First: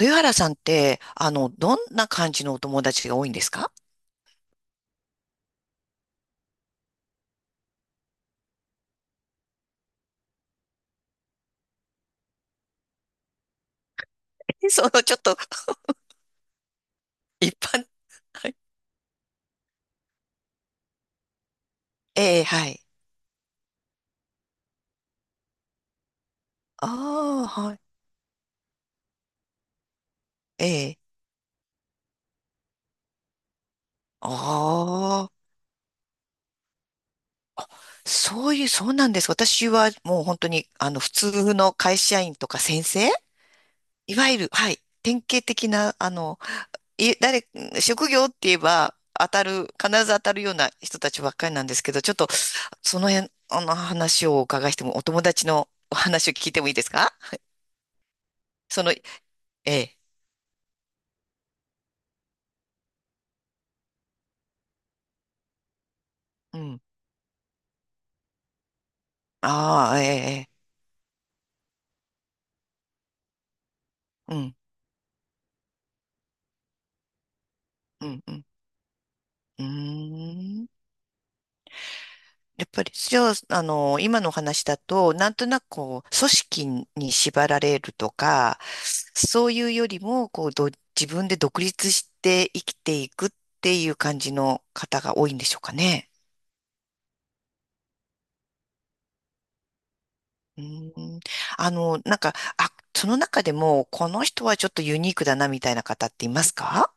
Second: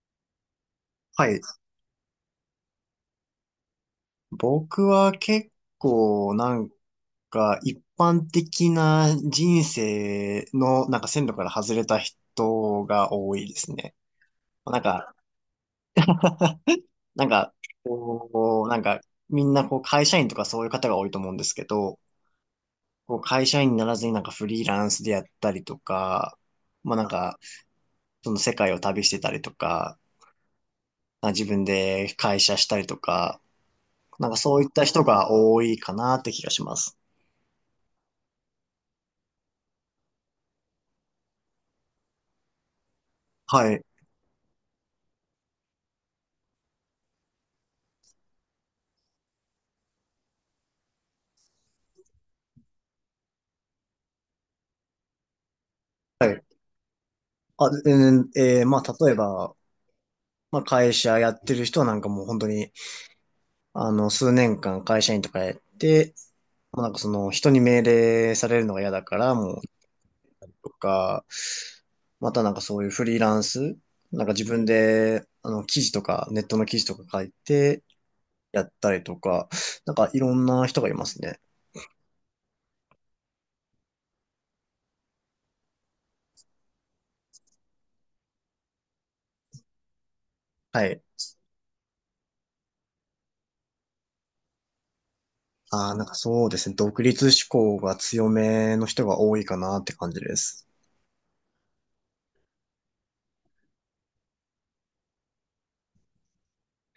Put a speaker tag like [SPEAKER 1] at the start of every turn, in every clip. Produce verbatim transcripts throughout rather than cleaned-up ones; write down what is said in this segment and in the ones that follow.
[SPEAKER 1] 豊原さんって、
[SPEAKER 2] は
[SPEAKER 1] あ
[SPEAKER 2] い。
[SPEAKER 1] の、どんな感じのお友達が多いんですか？
[SPEAKER 2] 僕は結構なんか一般的な人生のなんか線路から外れた人が多いですね。な
[SPEAKER 1] そ
[SPEAKER 2] ん
[SPEAKER 1] の、ち
[SPEAKER 2] か、
[SPEAKER 1] ょっと、
[SPEAKER 2] なん
[SPEAKER 1] 一
[SPEAKER 2] か、
[SPEAKER 1] 般、はい。
[SPEAKER 2] こう、なんかみんなこう会社員とかそういう方が多いと思うんですけど、
[SPEAKER 1] ええ、はい。
[SPEAKER 2] こう会社員にならずになんかフリーランスでやったりとか、まあなんか
[SPEAKER 1] ああ、はい。
[SPEAKER 2] その世界を旅してたりとか、
[SPEAKER 1] ええ。
[SPEAKER 2] まあ自分で会社したりとか、なんかそういった人
[SPEAKER 1] あ
[SPEAKER 2] が
[SPEAKER 1] あ、
[SPEAKER 2] 多いかなって気がします。
[SPEAKER 1] そういう、そうなんです。私はもう本当に、あの、普通の会社員とか先生、
[SPEAKER 2] はい。
[SPEAKER 1] いわゆる、はい。典型的な、あの、い、誰、職業って言えば、当たる、必ず当たるような人たちばっかりなんですけど、ちょっと、その辺、あの話をお伺いしても、お友達のお
[SPEAKER 2] は
[SPEAKER 1] 話を
[SPEAKER 2] い、
[SPEAKER 1] 聞いてもいいですか？
[SPEAKER 2] あ、うん、えーま
[SPEAKER 1] その、え
[SPEAKER 2] あ、例えば、
[SPEAKER 1] え。
[SPEAKER 2] まあ、会社やってる人はなんかもう本当に、あの、数年間会社員とかやって、
[SPEAKER 1] う
[SPEAKER 2] も
[SPEAKER 1] ん。
[SPEAKER 2] うなんかその人に命令されるのが嫌だから、もう、
[SPEAKER 1] ああ、ええ、ええ、
[SPEAKER 2] とか、またなんかそういうフリーランス、なんか
[SPEAKER 1] う
[SPEAKER 2] 自
[SPEAKER 1] ん、
[SPEAKER 2] 分で、あの、記事とか、ネットの記事とか書いて
[SPEAKER 1] うん、うん。
[SPEAKER 2] やったりとか、
[SPEAKER 1] う
[SPEAKER 2] なんかいろん
[SPEAKER 1] ーん。
[SPEAKER 2] な人がいますね。
[SPEAKER 1] やっぱり、じゃあ、あの、今のお話だと、なんとなくこう、組織に縛られるとか、そういうよりも、こう、ど、
[SPEAKER 2] はい。
[SPEAKER 1] 自分で独立して生きていくっていう感じの方が多いんでしょうか
[SPEAKER 2] ああ、なん
[SPEAKER 1] ね。
[SPEAKER 2] かそうですね。独立志向が強めの人が多いかなって感じで
[SPEAKER 1] うー
[SPEAKER 2] す。
[SPEAKER 1] ん。あの、なんか、あ、その中でも、この人はちょっとユニークだな、みたいな方っていますか？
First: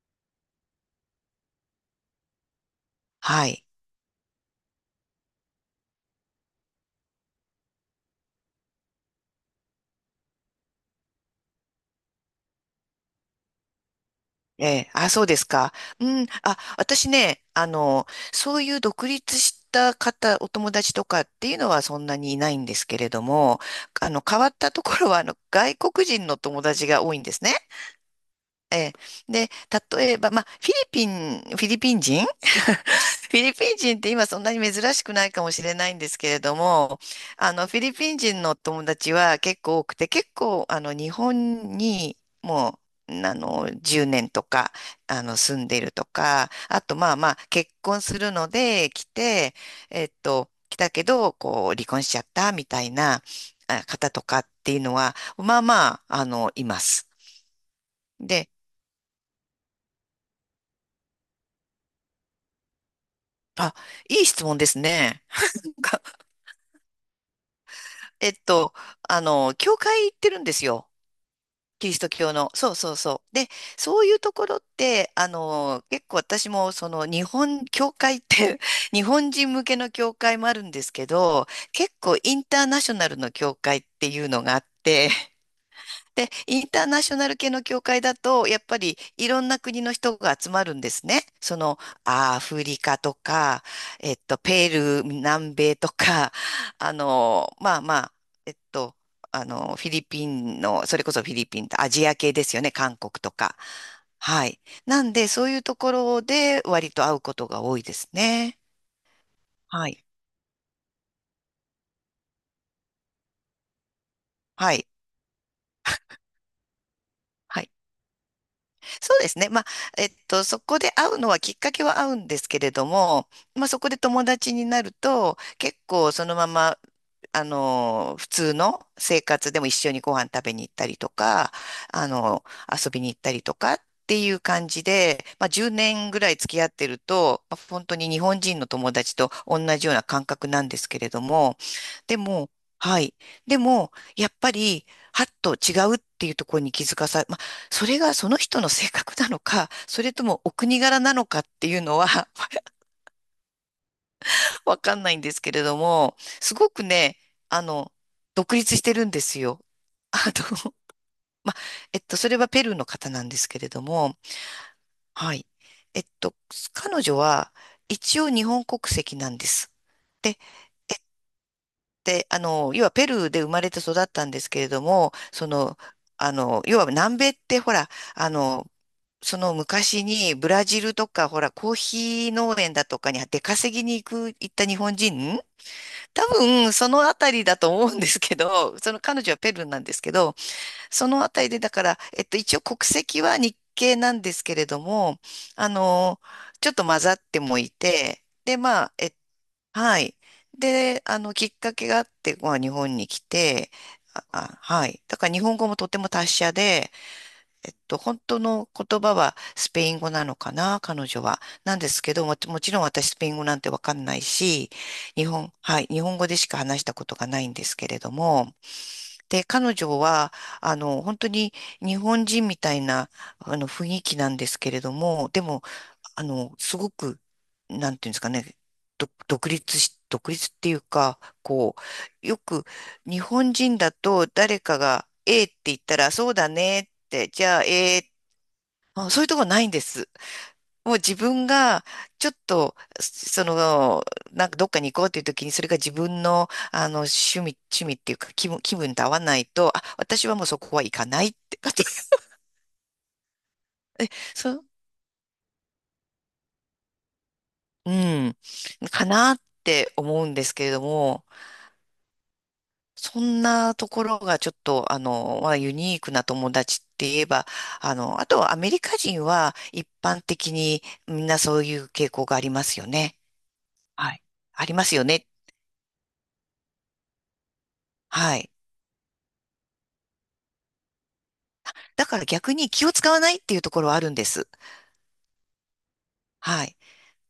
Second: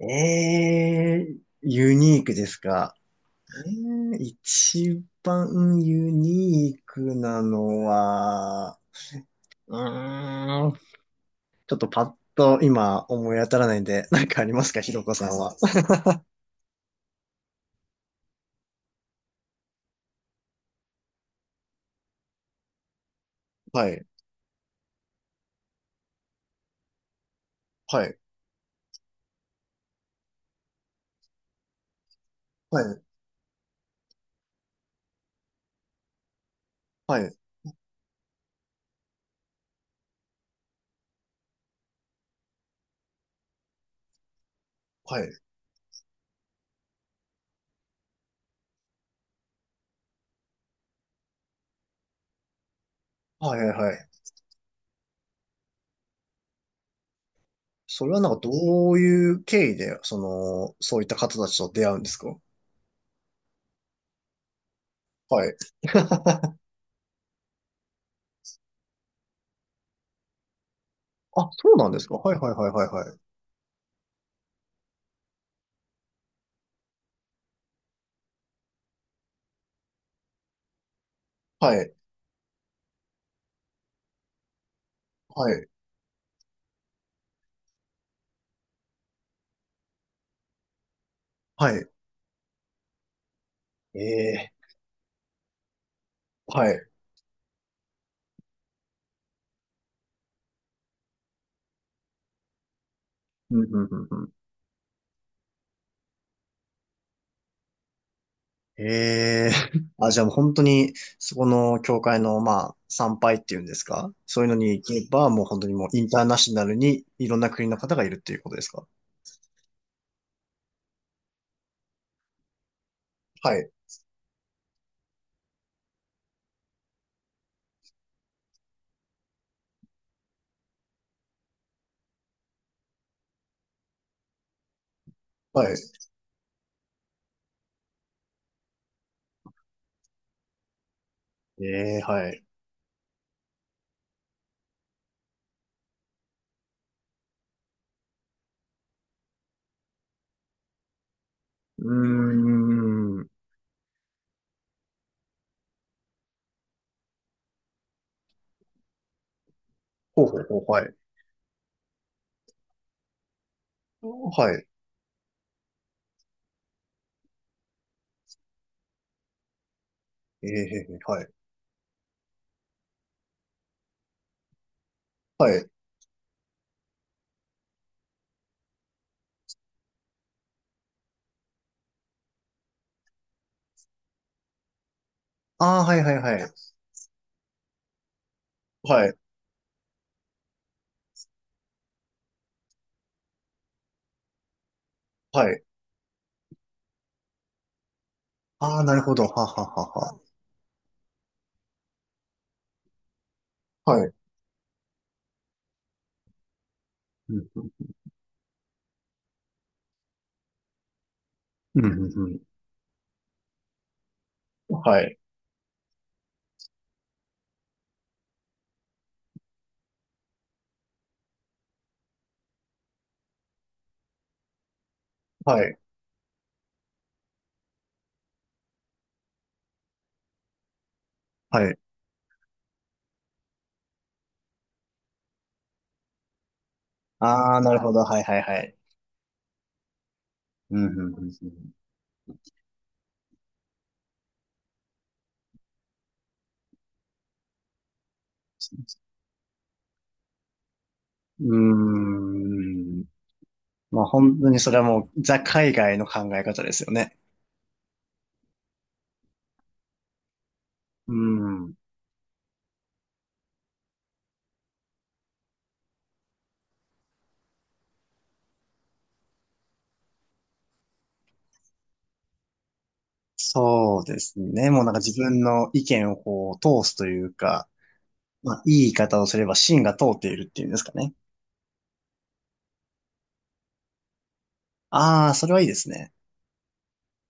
[SPEAKER 2] ええ、ユニークですか？
[SPEAKER 1] はい。
[SPEAKER 2] えー一番ユニークなのは、うーん、ちょっとパッと今思い当たらないんで、なんかありま
[SPEAKER 1] え
[SPEAKER 2] すか、
[SPEAKER 1] え、
[SPEAKER 2] ひろ
[SPEAKER 1] あ、
[SPEAKER 2] こ
[SPEAKER 1] そう
[SPEAKER 2] さ
[SPEAKER 1] で
[SPEAKER 2] ん
[SPEAKER 1] す
[SPEAKER 2] は？
[SPEAKER 1] か。うん、あ、私ね、あの、そういう独立した方、お友達とかっていうのはそんなにいないんですけれども、
[SPEAKER 2] はい、
[SPEAKER 1] あの、変わったところは、あの、外国人の友達が多いんですね。
[SPEAKER 2] はい、
[SPEAKER 1] ええ、で、例えば、まあ、フィリピン、フィリピン人、
[SPEAKER 2] はい、
[SPEAKER 1] フィリピン人って今そんなに珍しくないかもしれないんですけれども、
[SPEAKER 2] はい、
[SPEAKER 1] あの、フィリピン人の友達は結構多くて、結構、あの、日本にもう、あの、じゅうねんとか、
[SPEAKER 2] は
[SPEAKER 1] あ
[SPEAKER 2] い、
[SPEAKER 1] の、住んでるとか、あと、まあまあ、結婚するので来て、えっと、来たけど、こう、離婚しちゃったみたいな
[SPEAKER 2] はい、
[SPEAKER 1] あ
[SPEAKER 2] はい。
[SPEAKER 1] 方とかっていうのは、まあまあ、あの、います。
[SPEAKER 2] それはなんか
[SPEAKER 1] で、
[SPEAKER 2] どういう経緯で、その、そういった方たちと出会うんですか？
[SPEAKER 1] あ、いい質問ですね。
[SPEAKER 2] はい。
[SPEAKER 1] がえっと、あの、教会行ってるんですよ。
[SPEAKER 2] あ、そうな
[SPEAKER 1] キ
[SPEAKER 2] ん
[SPEAKER 1] リ
[SPEAKER 2] で
[SPEAKER 1] ス
[SPEAKER 2] す
[SPEAKER 1] ト
[SPEAKER 2] か。
[SPEAKER 1] 教
[SPEAKER 2] はい、は
[SPEAKER 1] の、
[SPEAKER 2] い、はい、
[SPEAKER 1] そう
[SPEAKER 2] はい、
[SPEAKER 1] そう
[SPEAKER 2] はい。
[SPEAKER 1] そう。で、そういうところって、あの、結構私も、その、日本、教会って 日本人向けの教会もあるんですけど、
[SPEAKER 2] は
[SPEAKER 1] 結
[SPEAKER 2] い、
[SPEAKER 1] 構インターナショナルの教会っていうのがあって、
[SPEAKER 2] はい、
[SPEAKER 1] で、インターナショナル系の教会だと、やっぱりいろんな国の人が集まるんですね。そ
[SPEAKER 2] は
[SPEAKER 1] の、
[SPEAKER 2] い。
[SPEAKER 1] アフリカとか、
[SPEAKER 2] え
[SPEAKER 1] えっと、
[SPEAKER 2] え、
[SPEAKER 1] ペルー、南米とか、
[SPEAKER 2] は い。
[SPEAKER 1] あの、まあまあ、えっと、あの、フィリピンの、それこそフィリピンとアジア系ですよね、韓国と
[SPEAKER 2] う
[SPEAKER 1] か。
[SPEAKER 2] んうんうんうん、
[SPEAKER 1] はい。なんで、そういうところで割と会うことが多いですね。
[SPEAKER 2] ええ。
[SPEAKER 1] は い。
[SPEAKER 2] あ、じゃあもう本当に、そこの教会の、まあ、参拝っていうんですか、そういうのに
[SPEAKER 1] は
[SPEAKER 2] 行
[SPEAKER 1] い。
[SPEAKER 2] けば、もう本当にもうインターナショナルにいろんな
[SPEAKER 1] は
[SPEAKER 2] 国
[SPEAKER 1] い、
[SPEAKER 2] の方がいるっていうことですか？
[SPEAKER 1] そうですね。まあ、えっと、そこで会うのはきっかけは合うんですけれども、
[SPEAKER 2] は
[SPEAKER 1] まあ、
[SPEAKER 2] い。
[SPEAKER 1] そこで友達になると、結構そのまま、あの、普通の生活でも一緒にご飯食べに行ったりとか、あの、遊びに行ったりとかっていう感じで、まあ、
[SPEAKER 2] は
[SPEAKER 1] 10
[SPEAKER 2] い。
[SPEAKER 1] 年ぐらい付き合ってると、まあ本当に日本人の友達と同じような感覚なんですけれども、
[SPEAKER 2] ええ、
[SPEAKER 1] で
[SPEAKER 2] はい。
[SPEAKER 1] も、はい。でも、やっぱり、はっと違うっていうところに気づかさ、それがその人の性格なのか、それともお国柄なのかっていう
[SPEAKER 2] う
[SPEAKER 1] のは
[SPEAKER 2] ーん。
[SPEAKER 1] わかんないんですけれども、すごくね、あの、独立してるんですよ。あ
[SPEAKER 2] ほうほうほう、
[SPEAKER 1] の、
[SPEAKER 2] はい。
[SPEAKER 1] ま、えっと、それはペルーの方なんですけれども、
[SPEAKER 2] はい。
[SPEAKER 1] はい。えっと、彼女は一応日本国籍なんです。で、
[SPEAKER 2] ええ、はい。
[SPEAKER 1] で、あの、要はペルーで生まれて育ったんですけれども、そ
[SPEAKER 2] はい。
[SPEAKER 1] の、あの、要は南米ってほら、あの、その昔にブラジルとか、ほら、コーヒー農園だとかに出稼ぎに行く、行った日本人、
[SPEAKER 2] ああ、はいはい
[SPEAKER 1] 多
[SPEAKER 2] はい。
[SPEAKER 1] 分、そのあたりだと思うんですけど、その
[SPEAKER 2] はい。
[SPEAKER 1] 彼女はペルーなんですけど、そのあたりで、だから、えっと、一応国籍は日系なんですけれども、
[SPEAKER 2] はい。
[SPEAKER 1] あの、ちょっと混ざってもいて、で、
[SPEAKER 2] ああ、
[SPEAKER 1] まあ、
[SPEAKER 2] なる
[SPEAKER 1] え、
[SPEAKER 2] ほど。はは
[SPEAKER 1] はい。
[SPEAKER 2] は
[SPEAKER 1] で、あの、きっかけがあって、まあ、日本に来て、
[SPEAKER 2] は。はい。
[SPEAKER 1] あ、あ、はい。だから日本語もとても達者で、
[SPEAKER 2] うん、
[SPEAKER 1] えっと、本当の言葉はスペイン語なのかな、彼女は。なん
[SPEAKER 2] うん、
[SPEAKER 1] ですけど
[SPEAKER 2] う
[SPEAKER 1] も、
[SPEAKER 2] ん、
[SPEAKER 1] もちろん私スペイン語なんてわかんないし、
[SPEAKER 2] うん、はい。
[SPEAKER 1] 日本、はい、日本語でしか話したことがないんですけれども、で、彼女は、あの、本当に日本人みたいな、あの、雰囲気なんですけれども、で
[SPEAKER 2] は
[SPEAKER 1] も、
[SPEAKER 2] い。
[SPEAKER 1] あの、すごく、なんていうんですかね、ど独立し、独立っていうか、
[SPEAKER 2] は
[SPEAKER 1] こ
[SPEAKER 2] い。
[SPEAKER 1] う、よく日本人だと誰かが、ええって言ったら、そうだねって、じ
[SPEAKER 2] あ
[SPEAKER 1] ゃ
[SPEAKER 2] あ、
[SPEAKER 1] あ、え
[SPEAKER 2] なるほど。
[SPEAKER 1] え、
[SPEAKER 2] はいはいはい。
[SPEAKER 1] あ、そういうとこないんです。
[SPEAKER 2] うん、うん、
[SPEAKER 1] もう
[SPEAKER 2] うん。
[SPEAKER 1] 自
[SPEAKER 2] うん、
[SPEAKER 1] 分が、ちょっと、その、なんかどっかに行こうっていう時に、それが自分の、あの、趣味、趣味っていうか、気分、気分と合わないと、あ、私はもうそこは行かないっ
[SPEAKER 2] う
[SPEAKER 1] て、
[SPEAKER 2] ー ん。まあ本当
[SPEAKER 1] そ
[SPEAKER 2] に
[SPEAKER 1] う、
[SPEAKER 2] それはもうザ海外の考え方ですよね。
[SPEAKER 1] うん、かなって思うんですけれど
[SPEAKER 2] う
[SPEAKER 1] も、
[SPEAKER 2] ん。
[SPEAKER 1] そんなところがちょっと、あの、まあ、ユニークな友達って言えば、あの、あとはアメリカ人は一般的にみんなそういう傾向がありますよね。
[SPEAKER 2] そう
[SPEAKER 1] は
[SPEAKER 2] で
[SPEAKER 1] い。
[SPEAKER 2] す
[SPEAKER 1] あ
[SPEAKER 2] ね。
[SPEAKER 1] り
[SPEAKER 2] もう
[SPEAKER 1] ま
[SPEAKER 2] なん
[SPEAKER 1] す
[SPEAKER 2] か
[SPEAKER 1] よ
[SPEAKER 2] 自
[SPEAKER 1] ね。
[SPEAKER 2] 分の意見をこう通すというか、
[SPEAKER 1] はい。
[SPEAKER 2] まあいい言い方をすれば芯が通っているっていうんですかね。
[SPEAKER 1] だから逆に気を使わないっていうところはあるんです。
[SPEAKER 2] ああ、それはいいですね。
[SPEAKER 1] はい。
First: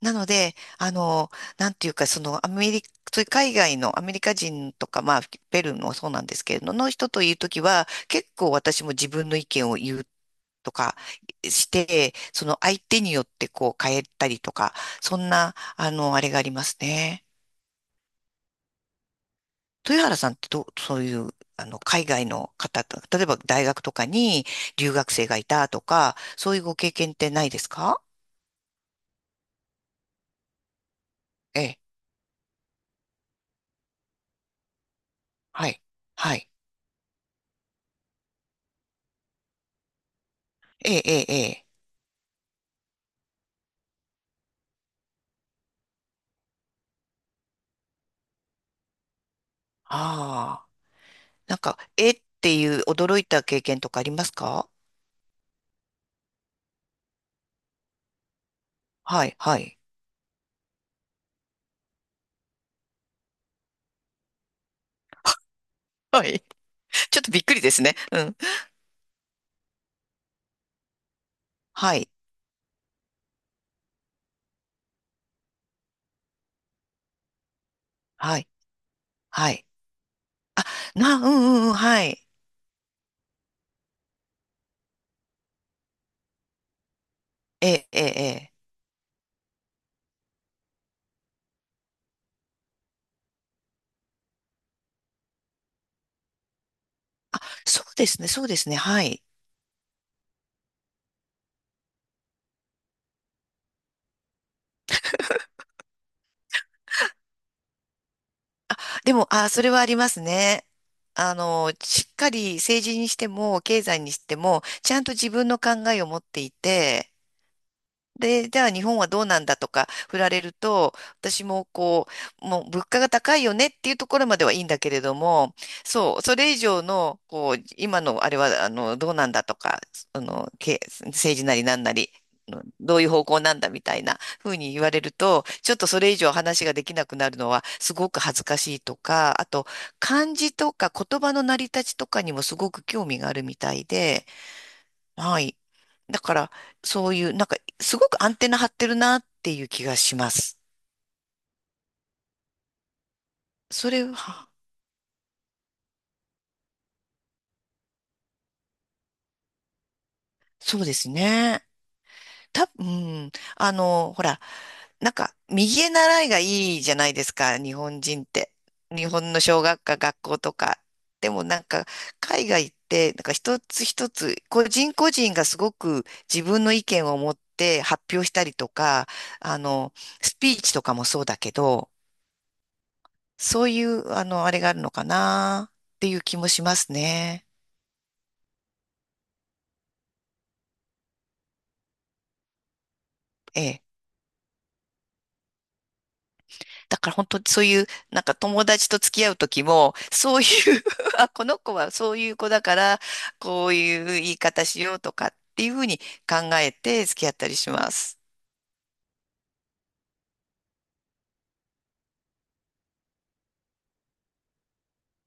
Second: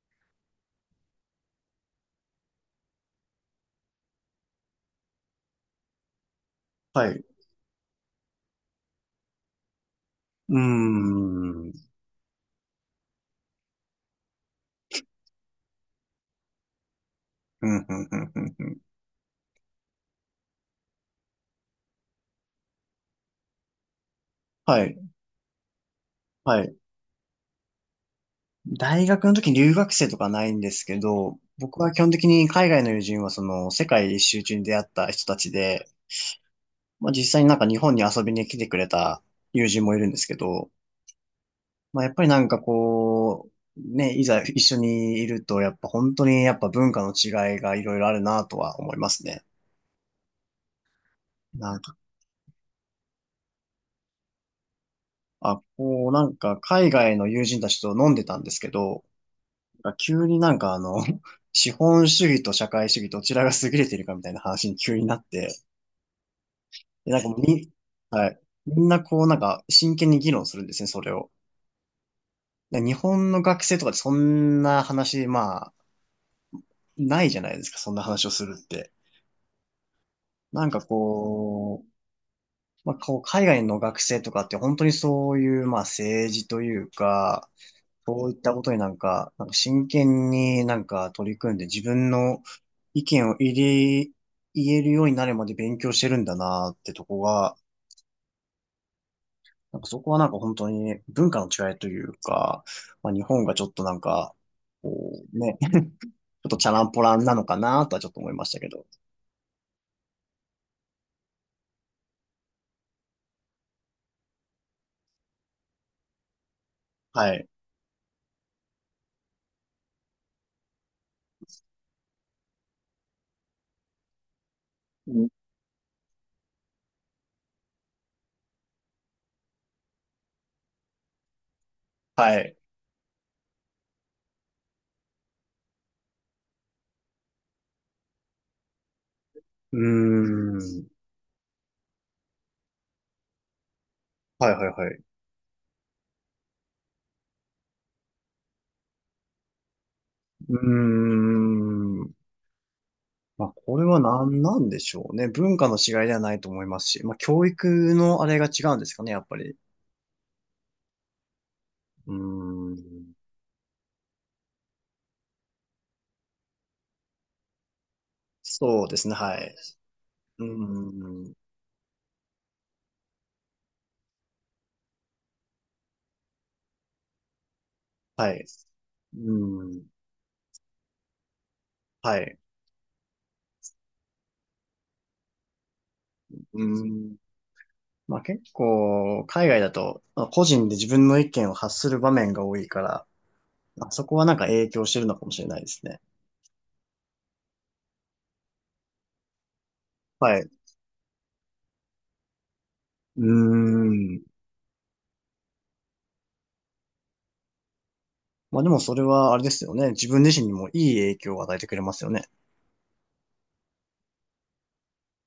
[SPEAKER 1] なので、あの、なんていうか、そのアメリカ、そういう海外のアメリカ人とか、まあ、ペルーもそうなんですけれど、の
[SPEAKER 2] は
[SPEAKER 1] 人
[SPEAKER 2] い。
[SPEAKER 1] と
[SPEAKER 2] う
[SPEAKER 1] いうときは、結構私も自分の意見を言う
[SPEAKER 2] ー
[SPEAKER 1] とか
[SPEAKER 2] ん。う
[SPEAKER 1] し
[SPEAKER 2] ん、
[SPEAKER 1] て、その相手によってこう変えたりとか、そんな、あの、あれがありますね。
[SPEAKER 2] うん、うん、うん。うん、
[SPEAKER 1] 豊原さんってどう、そういう、あの、海外の方と、例えば大学とかに
[SPEAKER 2] は
[SPEAKER 1] 留
[SPEAKER 2] い。
[SPEAKER 1] 学生がいたとか、そういう
[SPEAKER 2] はい。
[SPEAKER 1] ご経験ってないですか？
[SPEAKER 2] 大学の時に留学生とかないんですけど、
[SPEAKER 1] ええ、
[SPEAKER 2] 僕は基本的に海外の友人はその世界一周中に出会った人たち
[SPEAKER 1] はい。
[SPEAKER 2] で、
[SPEAKER 1] はい。
[SPEAKER 2] まあ、実際になんか日本に遊びに来てくれた友人もいるんですけど、
[SPEAKER 1] ええ、ええ、ええ。
[SPEAKER 2] まあ、やっぱりなんかこう、ね、いざ一緒にいると、やっぱ本当にやっぱ文化の違いがいろいろあるなとは思いますね。
[SPEAKER 1] ああ。なん
[SPEAKER 2] な
[SPEAKER 1] か、
[SPEAKER 2] んか、
[SPEAKER 1] えっていう驚いた経験とかありますか？
[SPEAKER 2] あ、こう、なんか海外の友人たちと飲んでたんですけど、
[SPEAKER 1] はい、はい。
[SPEAKER 2] なんか急になんかあの、資本主義と社会主義どちらが優れているかみたいな話に急になって、
[SPEAKER 1] はい。
[SPEAKER 2] で、
[SPEAKER 1] ち
[SPEAKER 2] な
[SPEAKER 1] ょっ
[SPEAKER 2] んか
[SPEAKER 1] と
[SPEAKER 2] も
[SPEAKER 1] び
[SPEAKER 2] う
[SPEAKER 1] っくりで
[SPEAKER 2] み、
[SPEAKER 1] すね。う
[SPEAKER 2] は
[SPEAKER 1] ん。
[SPEAKER 2] い。みんなこうなんか真剣に議論するんですね、それを。
[SPEAKER 1] はい、
[SPEAKER 2] で、日本の学生とかでそんな話、まないじゃないですか、そんな話を
[SPEAKER 1] は
[SPEAKER 2] す
[SPEAKER 1] い、
[SPEAKER 2] るって。
[SPEAKER 1] はい。
[SPEAKER 2] なんか
[SPEAKER 1] な、うん、うん、うん、
[SPEAKER 2] こう、
[SPEAKER 1] はい。
[SPEAKER 2] まあ、こう海外の学生とかって本当にそういう、まあ、政治というか、
[SPEAKER 1] ええ、ええ、え
[SPEAKER 2] そういった
[SPEAKER 1] え。
[SPEAKER 2] ことになんか、なんか真剣になんか取り組んで自分の意見を入れ、言えるようになるまで勉強してるんだなってとこが、
[SPEAKER 1] そうですね、そうですね、はい。
[SPEAKER 2] なんかそこはなんか本当に文化の違いというか、まあ、日本がちょっとなんか、こうね、ちょっとチャランポランなのかなとはちょっと思いましたけど。
[SPEAKER 1] でも、ああ、それはありますね。あの、しっかり政治にしても、経済にしても、ちゃんと自分の考えを持っていて、
[SPEAKER 2] はい。
[SPEAKER 1] で、じゃあ日本はどうなんだとか振られると、私もこう、もう物価が高いよねっていうところまではいいんだけれ
[SPEAKER 2] う
[SPEAKER 1] ど
[SPEAKER 2] ん、
[SPEAKER 1] も、そう、それ以上の、こう、今のあれは、あの、どうなんだとか、あの、け、政治なりなんなり、
[SPEAKER 2] はい。
[SPEAKER 1] うん、どういう方向なんだみたいなふうに言われると、ちょっとそれ以上話ができなくなるのはすごく恥ずかしいとか、あと
[SPEAKER 2] う
[SPEAKER 1] 漢字
[SPEAKER 2] ー
[SPEAKER 1] と
[SPEAKER 2] ん。
[SPEAKER 1] か言葉の成り立ちとかにもすごく興味があるみたいで、
[SPEAKER 2] はいはいはい。
[SPEAKER 1] はい。だから、そういう、なんか、すごくアンテナ張ってるなっていう気がしま
[SPEAKER 2] うー
[SPEAKER 1] す。
[SPEAKER 2] ん。まあ、これ
[SPEAKER 1] そ
[SPEAKER 2] は
[SPEAKER 1] れ
[SPEAKER 2] 何
[SPEAKER 1] は、
[SPEAKER 2] なんでしょうね。文化の違いではないと思いますし、まあ、教育のあれが違うんですかね、やっぱり。
[SPEAKER 1] そうですね。
[SPEAKER 2] う
[SPEAKER 1] た、
[SPEAKER 2] ー
[SPEAKER 1] う
[SPEAKER 2] ん。
[SPEAKER 1] ん。あの、ほら、なんか、右へ習いがいいじゃないですか、日本人って。
[SPEAKER 2] そうで
[SPEAKER 1] 日
[SPEAKER 2] すね、
[SPEAKER 1] 本
[SPEAKER 2] は
[SPEAKER 1] の
[SPEAKER 2] い。
[SPEAKER 1] 小学科、学校
[SPEAKER 2] う
[SPEAKER 1] とか。
[SPEAKER 2] ー
[SPEAKER 1] で
[SPEAKER 2] ん。
[SPEAKER 1] もなんか、海外って、なんか一つ一つ、個人個人がすごく自分の意見を持って発表し
[SPEAKER 2] は
[SPEAKER 1] た
[SPEAKER 2] い。
[SPEAKER 1] りとか、
[SPEAKER 2] う
[SPEAKER 1] あ
[SPEAKER 2] ーん。
[SPEAKER 1] の、スピーチとかもそうだけど、
[SPEAKER 2] はい。
[SPEAKER 1] そういう、あの、あれがあるのかなっていう気も
[SPEAKER 2] う
[SPEAKER 1] しま
[SPEAKER 2] ー
[SPEAKER 1] す
[SPEAKER 2] ん。
[SPEAKER 1] ね。
[SPEAKER 2] まあ、結構、海外だと、まあ個人で自分の意見を発する場面が多いから、
[SPEAKER 1] ええ。
[SPEAKER 2] まあそこはなんか影響してるのかもしれないですね。
[SPEAKER 1] だから本当にそういう、なんか友達と付き合う時も、
[SPEAKER 2] は
[SPEAKER 1] そ
[SPEAKER 2] い。
[SPEAKER 1] ういう
[SPEAKER 2] う
[SPEAKER 1] あ、この子はそういう子だから、
[SPEAKER 2] ー
[SPEAKER 1] こういう言
[SPEAKER 2] ん。
[SPEAKER 1] い方しようとかっていうふうに考えて付き合ったりします。
[SPEAKER 2] まあでもそれはあれですよね。自分自身にもいい影響を与えてくれますよね。